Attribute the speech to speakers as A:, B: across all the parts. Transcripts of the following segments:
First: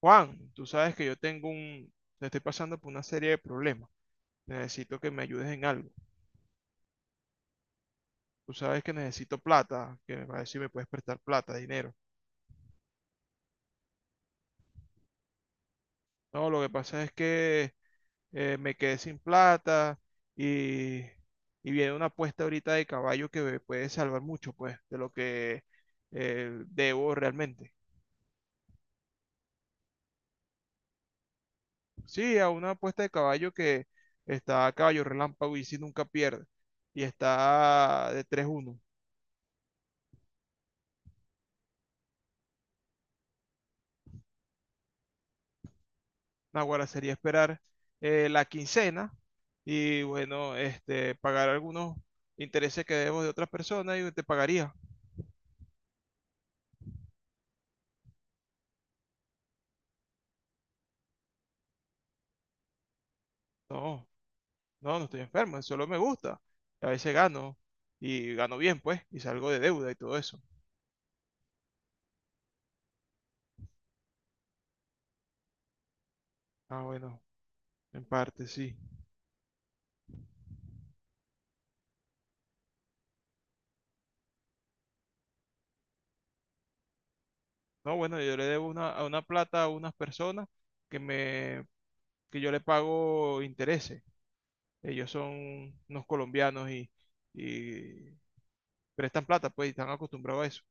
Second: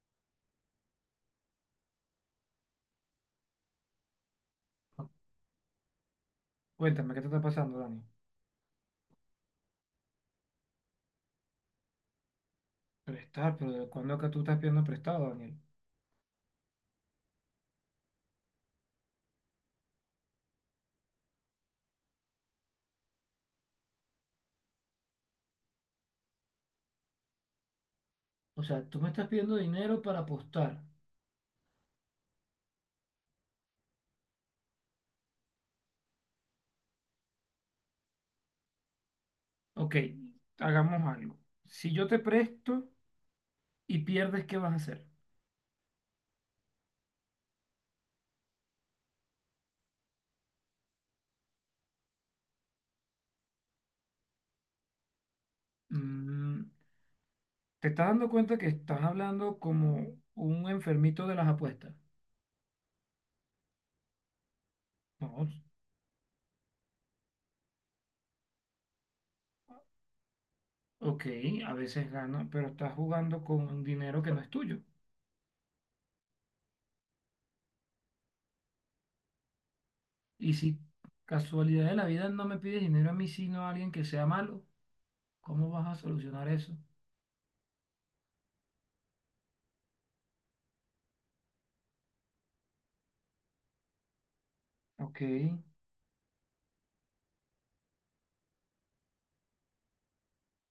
A: Juan, tú sabes que yo tengo estoy pasando por una serie de problemas. Necesito que me ayudes en algo.
B: Cuéntame, ¿qué te está pasando, Dani?
A: Tú sabes que necesito plata, que me parece si me puedes prestar plata, dinero.
B: Prestar, pero ¿de cuándo acá tú estás pidiendo prestado, Daniel?
A: No, lo que pasa es que me quedé sin plata y, y viene una apuesta ahorita de caballo que me puede salvar mucho, pues, de lo que debo realmente.
B: O sea, tú me estás pidiendo dinero para apostar.
A: Sí, a una apuesta de caballo que está a caballo relámpago y si nunca pierde. Y está de 3-1.
B: Ok, hagamos algo. Si yo te presto y pierdes, ¿qué vas a hacer?
A: Naguará sería esperar la quincena y bueno, este, pagar algunos intereses que debo de otras personas y te pagaría.
B: Mm, ¿Te estás dando cuenta que estás hablando como un enfermito de las apuestas?
A: No, no, no estoy
B: No,
A: enfermo, solo me gusta. A veces gano y gano bien, pues, y salgo de deuda y todo eso.
B: ok, a veces gana, pero estás jugando con un dinero que no es tuyo.
A: Ah, bueno, en parte sí.
B: Y si casualidad de la vida no me pides dinero a mí, sino a alguien que sea malo, ¿cómo vas a solucionar eso?
A: No, bueno, yo le debo a una plata a unas personas que me, que yo le pago intereses. Ellos
B: Ok.
A: son unos colombianos y prestan plata, pues, y están acostumbrados a eso.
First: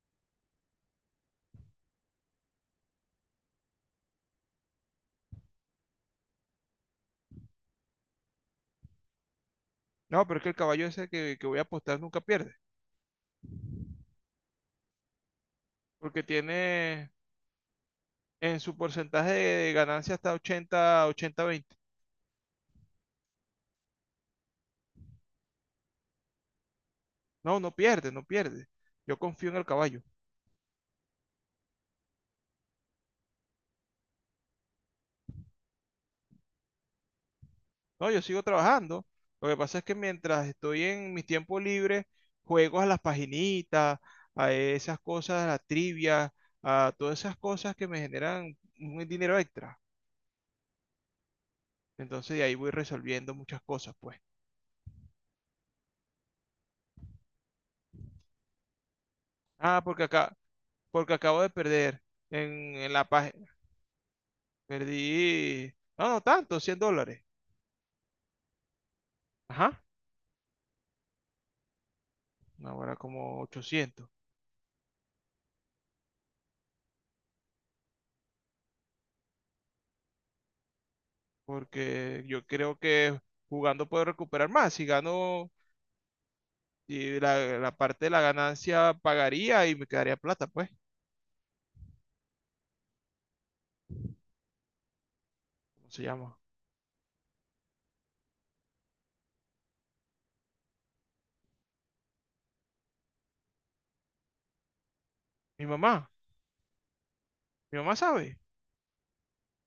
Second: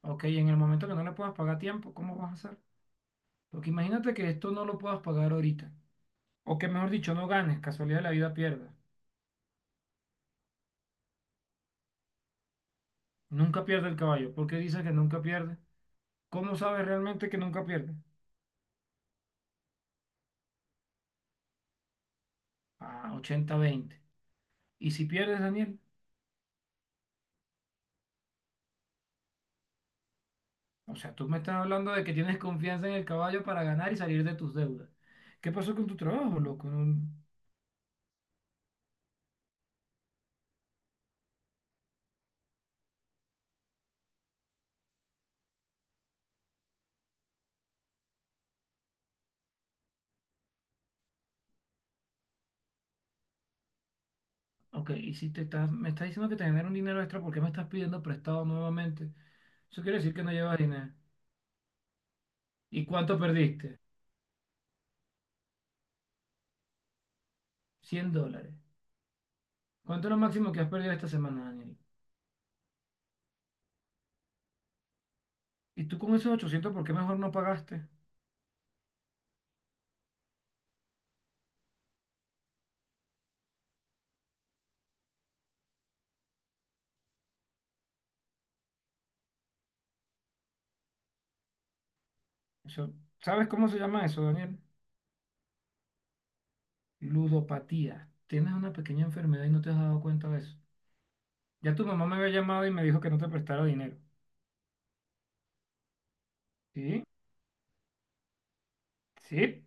B: Ok, en el momento que no le puedas pagar a tiempo, ¿cómo vas a hacer? Porque imagínate que esto no lo puedas pagar ahorita. O que mejor dicho, no ganes, casualidad de la vida pierda.
A: No, pero es que el caballo ese que voy a apostar nunca pierde,
B: Nunca pierde el caballo. ¿Por qué dices que nunca pierde?
A: porque
B: ¿Cómo sabes
A: tiene
B: realmente que nunca pierde?
A: en su porcentaje de ganancia hasta 80, 80-20.
B: Ah, 80-20. ¿Y si pierdes, Daniel?
A: No, no pierde, no pierde. Yo confío en el caballo.
B: O sea, tú me estás hablando de que tienes confianza en el caballo para ganar y salir de tus deudas. ¿Qué pasó con tu trabajo, loco? No-
A: No, yo sigo trabajando. Lo que pasa es que mientras estoy en mis tiempos libres, juego a las paginitas, a esas cosas, a la trivia, a todas esas cosas que me generan un dinero extra. Entonces de ahí voy resolviendo muchas cosas, pues.
B: Ok, y si te estás, me estás diciendo que te genera un dinero extra, ¿por qué me estás pidiendo prestado nuevamente?
A: Ah,
B: Eso quiere decir que no llevas dinero.
A: porque acabo de perder en,
B: ¿Y
A: en la,
B: cuánto
A: pa-
B: perdiste?
A: Perdí, no, no tanto, $100.
B: $100.
A: Ajá.
B: ¿Cuánto es lo máximo que has perdido esta semana, Daniel?
A: No, ahora como 800.
B: ¿Y tú con esos 800 por qué mejor no pagaste?
A: Porque yo creo que jugando puedo recuperar más. Si gano, y la parte de la ganancia pagaría y me quedaría plata, pues.
B: Eso, ¿sabes cómo se llama eso, Daniel?
A: ¿Cómo se llama?
B: Ludopatía. Tienes una pequeña enfermedad y no te has dado cuenta de eso. Ya tu mamá me había llamado y me dijo que no te prestara dinero.
A: Mi mamá.
B: ¿Sí?
A: Mi mamá sabe.
B: Sí.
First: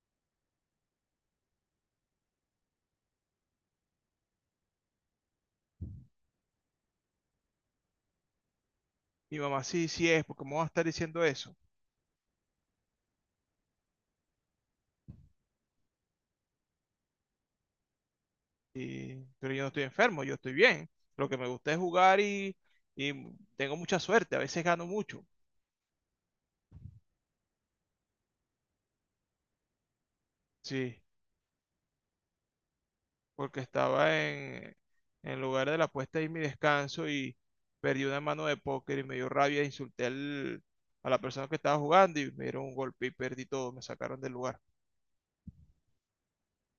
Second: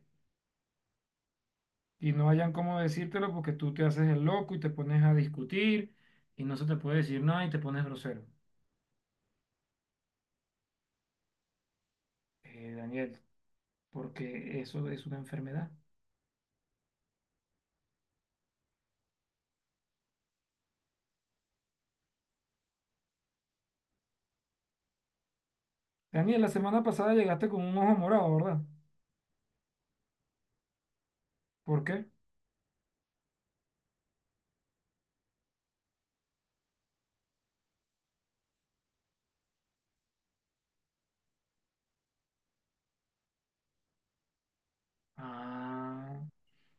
B: Y no hayan cómo decírtelo porque tú te haces el loco y te pones a discutir y no se te puede decir nada y te pones grosero.
A: Mi mamá sí, sí es, porque me va a estar diciendo eso.
B: Daniel, porque eso es una enfermedad.
A: Y, pero yo no estoy enfermo, yo estoy bien. Lo que me gusta es jugar y tengo mucha suerte. A veces gano mucho.
B: Daniel, la semana pasada llegaste con un ojo morado, ¿verdad?
A: Sí.
B: ¿Por qué?
A: Porque estaba en el lugar de la apuesta y mi descanso y perdí una mano de póker y me dio rabia, a la persona que estaba jugando y me dieron un golpe y perdí todo, me sacaron del lugar.
B: Ah,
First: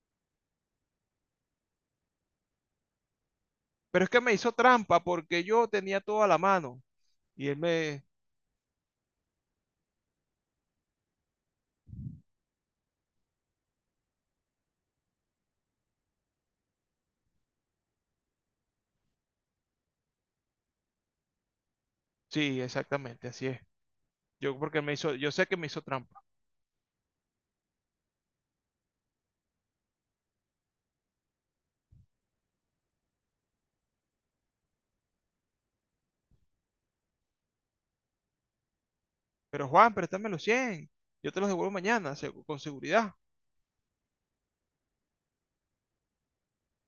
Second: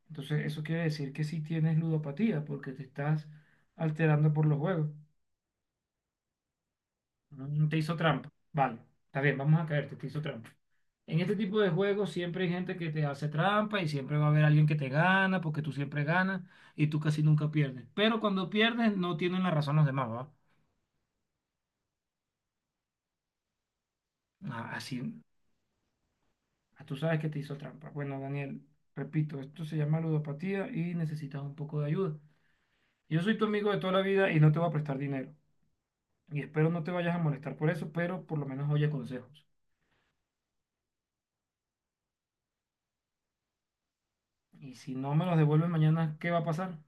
B: entonces eso quiere decir que sí tienes ludopatía porque te estás
A: Pero es que me
B: alterando por
A: hizo
B: los juegos.
A: trampa porque yo tenía toda la mano y él
B: Te hizo
A: me...
B: trampa. Vale, está bien, vamos a caerte, te hizo trampa. En este tipo de juegos siempre hay gente que te hace trampa y siempre va a haber alguien que te gana porque tú siempre ganas y tú casi nunca pierdes. Pero cuando pierdes no tienen la razón los demás, ¿va?
A: Sí, exactamente, así es. Yo
B: Ah,
A: porque me hizo,
B: así,
A: yo sé que me hizo trampa.
B: ah, tú sabes que te hizo trampa. Bueno, Daniel, repito, esto se llama ludopatía y necesitas un poco de ayuda. Yo soy tu amigo de toda la vida y no te voy a prestar dinero. Y espero no te vayas a molestar por eso, pero por lo menos oye consejos.
A: Pero Juan, préstame los cien. Yo te los devuelvo mañana, con seguridad.
B: Y si no me los devuelven mañana, ¿qué va a pasar?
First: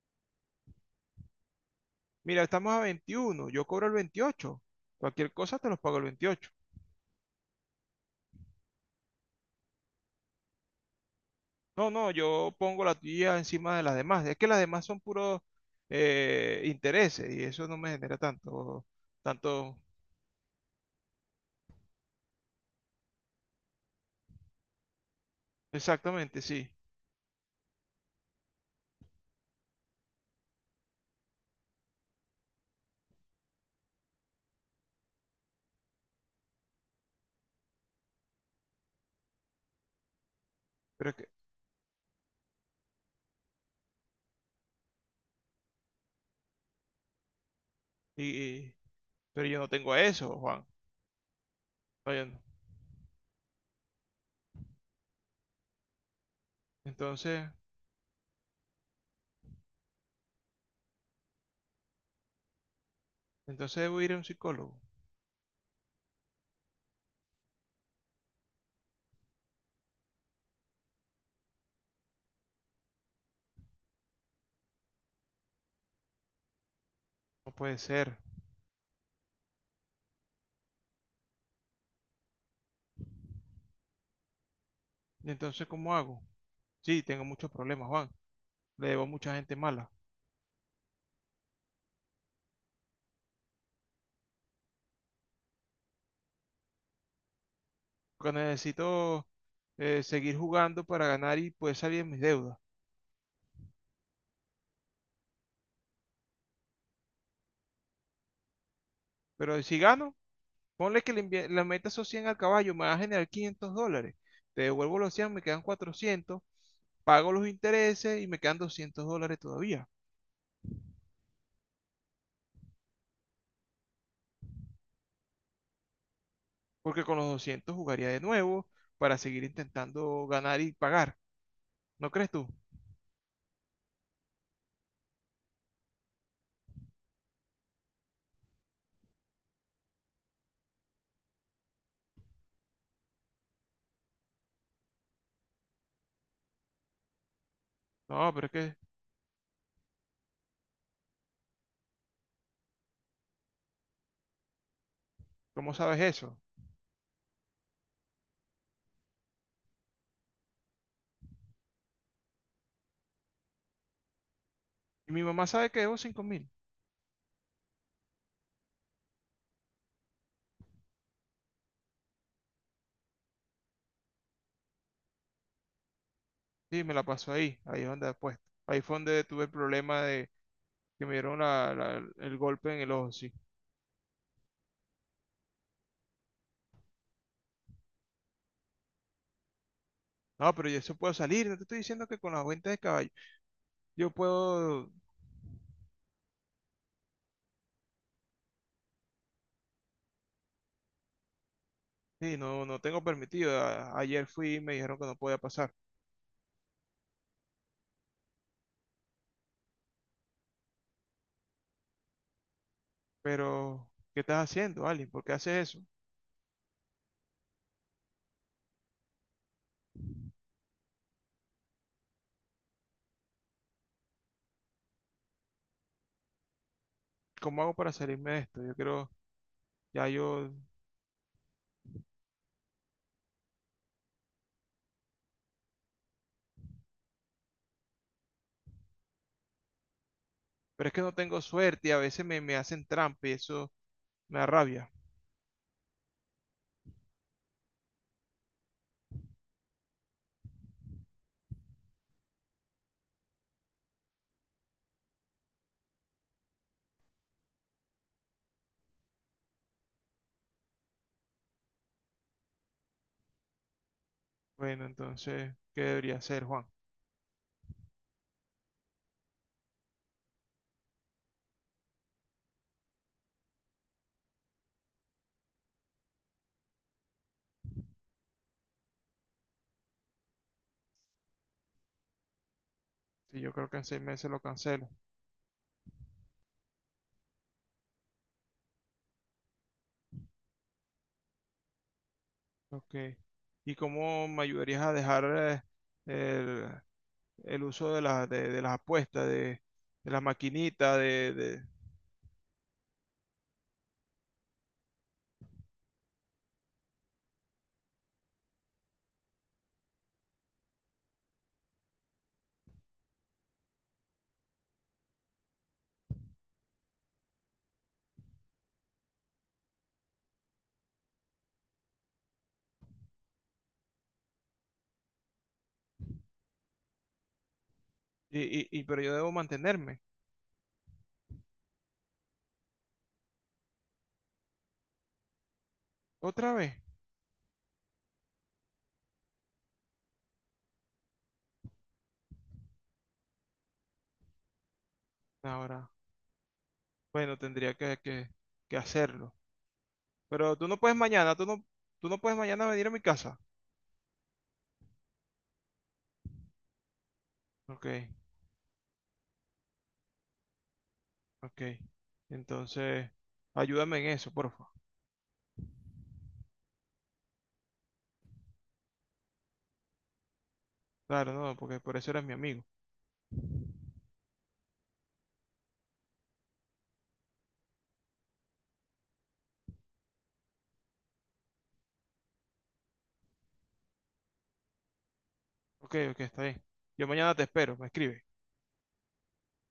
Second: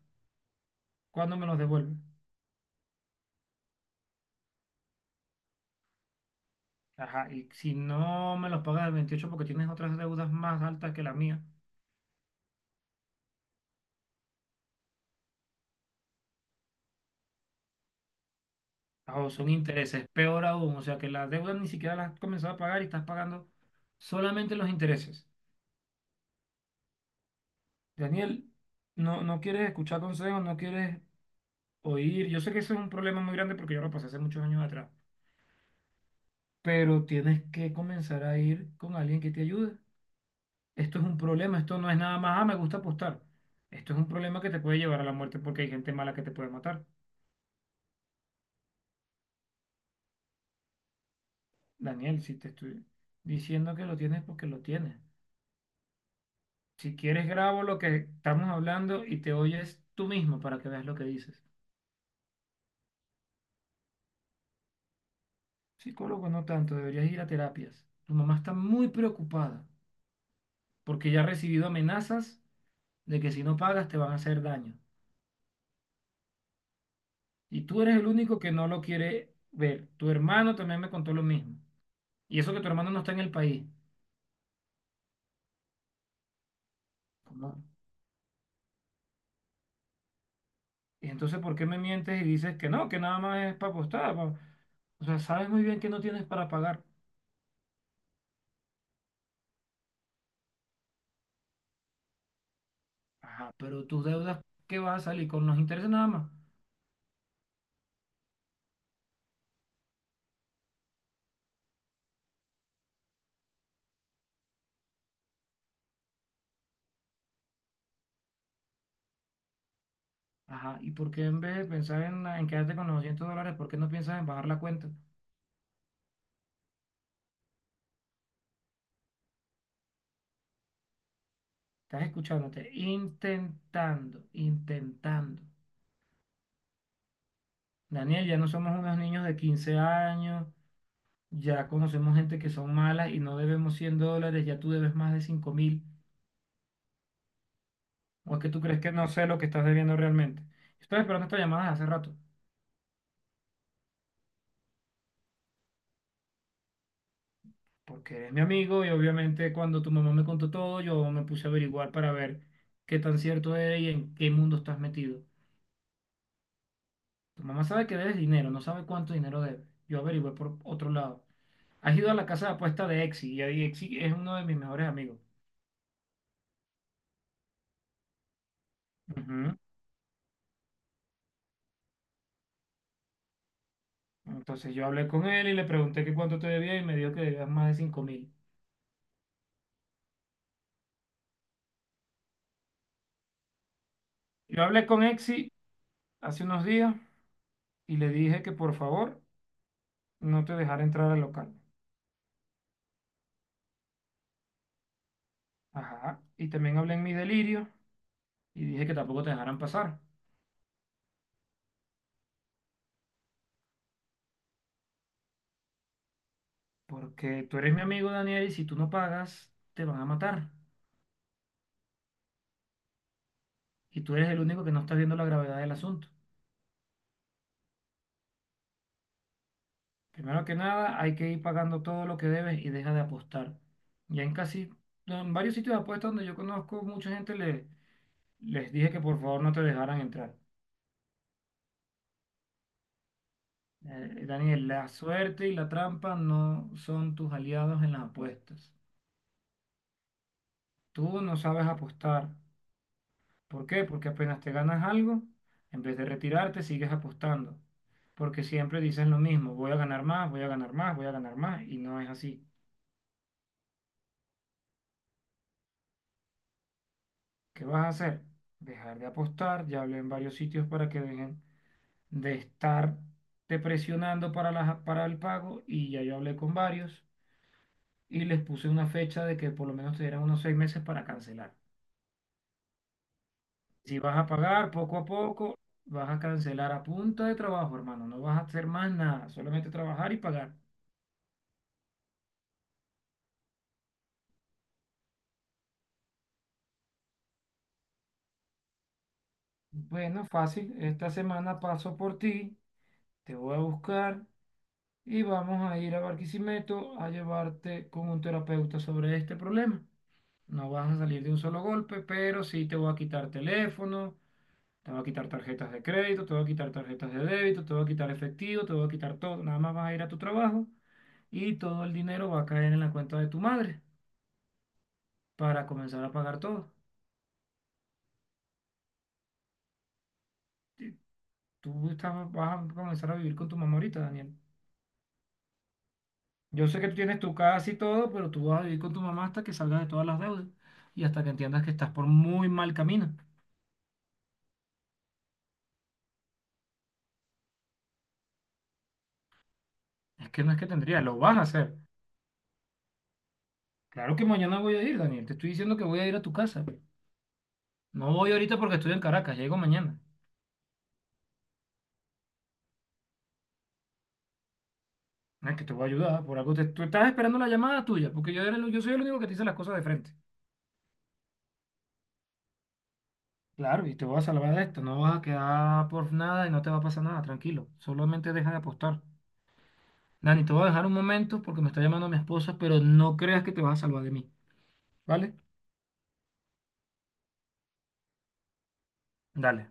B: ¿Cuándo me los devuelven?
A: Mira, estamos a 21, yo cobro el 28. Cualquier cosa te los pago el 28.
B: Ajá, y si no me los pagas el 28, porque tienes otras deudas más altas que la mía,
A: No, no, yo pongo la tuya encima de las demás. Es que las demás son puros intereses y eso no me genera tanto,
B: ah, o son
A: tanto,
B: intereses, peor aún, o sea que la deuda ni siquiera la has comenzado a pagar y estás pagando solamente los intereses.
A: exactamente, sí.
B: Daniel, no, no quieres escuchar consejos, no quieres oír. Yo sé que eso es un problema muy grande porque yo lo pasé hace muchos años atrás, pero tienes que comenzar a ir con alguien que te ayude. Esto es
A: Pero es
B: un
A: que,
B: problema, esto no es nada más, ah, me gusta apostar. Esto es un problema que te puede llevar a la muerte porque hay gente mala que te puede matar.
A: y, y- pero yo no tengo eso, Juan.
B: Daniel,
A: Oye, no.
B: si te estoy diciendo que lo tienes, porque lo tienes. Si quieres,
A: Entonces,
B: grabo lo que estamos hablando y te oyes tú mismo para que veas lo que dices.
A: entonces debo ir a un psicólogo.
B: Psicólogo, no tanto, deberías ir a terapias. Tu mamá está muy preocupada porque ya ha recibido amenazas de que si no pagas te van a hacer daño.
A: No
B: Y
A: puede
B: tú eres el
A: ser.
B: único que no lo quiere ver. Tu hermano también me contó lo mismo. Y eso que tu hermano no está en el país.
A: ¿Y entonces cómo hago? Sí, tengo muchos
B: ¿Cómo?
A: problemas, Juan. Le debo a mucha gente mala.
B: Y entonces, ¿por qué me mientes y dices que no, que nada más es para apostar? Pa- o sea, sabes muy bien que no tienes para pagar.
A: Porque necesito seguir jugando para ganar y poder salir de mis deudas.
B: Ajá, pero tus deudas, ¿qué vas a salir? Con los intereses nada más.
A: Pero si gano, ponle que le metas esos 100 al caballo, me va a generar 500 dólares. Te devuelvo los 100, me quedan 400, pago los intereses y me quedan 200 dólares todavía.
B: Ajá, ¿y por qué en vez de pensar en quedarte con los $200, por qué no piensas en bajar la cuenta?
A: Porque con los 200 jugaría de nuevo para seguir intentando ganar y pagar.
B: Estás
A: ¿No crees tú?
B: escuchándote, intentando, intentando. Daniel, ya no somos unos niños de 15 años, ya conocemos gente que son malas y no debemos $100, ya tú debes más de 5.000.
A: No,
B: ¿O es
A: pero
B: que
A: es
B: tú
A: que,
B: crees que no sé lo que estás debiendo realmente? Estoy esperando esta llamada desde hace rato.
A: ¿cómo sabes eso?
B: Porque eres mi amigo y obviamente cuando tu mamá me contó todo, yo me puse a averiguar para ver qué tan cierto es y en qué mundo estás
A: Y mi
B: metido.
A: mamá sabe que debo 5 mil.
B: Tu mamá sabe que debes dinero, no sabe cuánto dinero debes. Yo averigüé por otro lado. Has ido a la casa de apuesta de Exi y ahí Exi es uno de mis mejores amigos.
A: Sí, me la pasó ahí, ahí es donde después. Ahí fue donde tuve el
B: Ujú.
A: problema de que me dieron el golpe en el ojo, sí.
B: Entonces yo hablé con él y le pregunté que cuánto te debía y me dijo que debías más de 5.000.
A: No, pero yo eso puedo salir, no te estoy diciendo que con la cuenta de caballo yo
B: Yo hablé
A: puedo.
B: con Exi hace unos días y le dije que por favor no te dejara entrar al local.
A: Sí, no, no tengo permitido. Ayer fui y me dijeron que no podía pasar.
B: Ajá. Y también hablé en mi delirio y dije que tampoco te dejaran pasar.
A: Pero, ¿qué estás haciendo, Ali? ¿Por qué haces eso?
B: Porque tú eres mi amigo, Daniel, y si tú no pagas, te van a matar. Y tú eres el único que no está viendo la gravedad del asunto.
A: ¿Cómo hago para salirme de esto? Yo creo, ya
B: Primero
A: yo...
B: que nada, hay que ir pagando todo lo que debes y deja de apostar. Ya en casi, en varios sitios de apuestas donde yo conozco mucha gente, les dije que por favor no te dejaran entrar.
A: Pero es que no tengo suerte y a me hacen trampa y eso me da
B: Daniel, la
A: rabia.
B: suerte y la trampa no son tus aliados en las apuestas. Tú no sabes apostar. ¿Por qué? Porque apenas te ganas algo, en vez de retirarte, sigues apostando. Porque siempre dices lo mismo, voy a ganar más, voy a ganar más, voy a ganar más, y no es así.
A: Bueno, entonces, ¿qué debería hacer, Juan?
B: ¿Qué vas a hacer? Dejar de apostar, ya hablé en varios sitios para que dejen de estar te presionando para, para el pago, y ya yo hablé con varios, y les puse una fecha de que por lo menos te dieran unos 6 meses para cancelar.
A: Sí, yo creo que en
B: Si
A: seis
B: vas a
A: meses lo
B: pagar
A: cancelo.
B: poco a poco, vas a cancelar a punta de trabajo, hermano, no vas a hacer más nada, solamente trabajar y pagar.
A: Ok. ¿Y cómo me ayudarías a dejar eh, el uso de las apuestas, de las
B: Bueno, fácil.
A: maquinitas,
B: Esta semana paso por ti, te voy a buscar y vamos a ir a Barquisimeto a llevarte con un terapeuta sobre este problema. No vas a salir de un solo golpe, pero sí te voy a quitar teléfono, te voy a quitar tarjetas de crédito, te voy a quitar tarjetas de débito, te voy a quitar efectivo, te voy a quitar todo. Nada más vas a ir a tu trabajo y todo el dinero va a caer en la cuenta de tu madre para comenzar a pagar todo.
A: pero yo debo mantenerme.
B: Tú estás- vas a comenzar a vivir con tu mamá ahorita, Daniel.
A: ¿Otra
B: Yo
A: vez?
B: sé que tú tienes tu casa y todo, pero tú vas a vivir con tu mamá hasta que salgas de todas las deudas y hasta que entiendas que estás por muy mal camino.
A: Ahora, bueno, que hacerlo.
B: Es que no
A: Pero
B: es que
A: tú no puedes
B: tendría, lo
A: mañana,
B: vas a hacer.
A: tú no puedes mañana venir a mi casa.
B: Claro que mañana voy a ir, Daniel. Te estoy diciendo que voy a ir a tu casa.
A: Ok,
B: No voy ahorita porque estoy en Caracas, llego mañana.
A: ok. Entonces, ayúdame en eso, por favor.
B: No es que te voy a ayudar, por algo tú estás esperando la llamada tuya, porque yo, yo soy el único que te dice las cosas de frente.
A: Claro, no, porque por eso eres mi amigo.
B: Claro, y te voy a salvar de esto, no vas a quedar por nada y no te va a pasar nada, tranquilo. Solamente deja de apostar. Dani, te voy a dejar un momento porque me está llamando mi esposa, pero no creas que te vas a salvar de mí, ¿vale?
A: Ok, ok, está bien. Yo mañana te espero, me escribes.
B: Dale.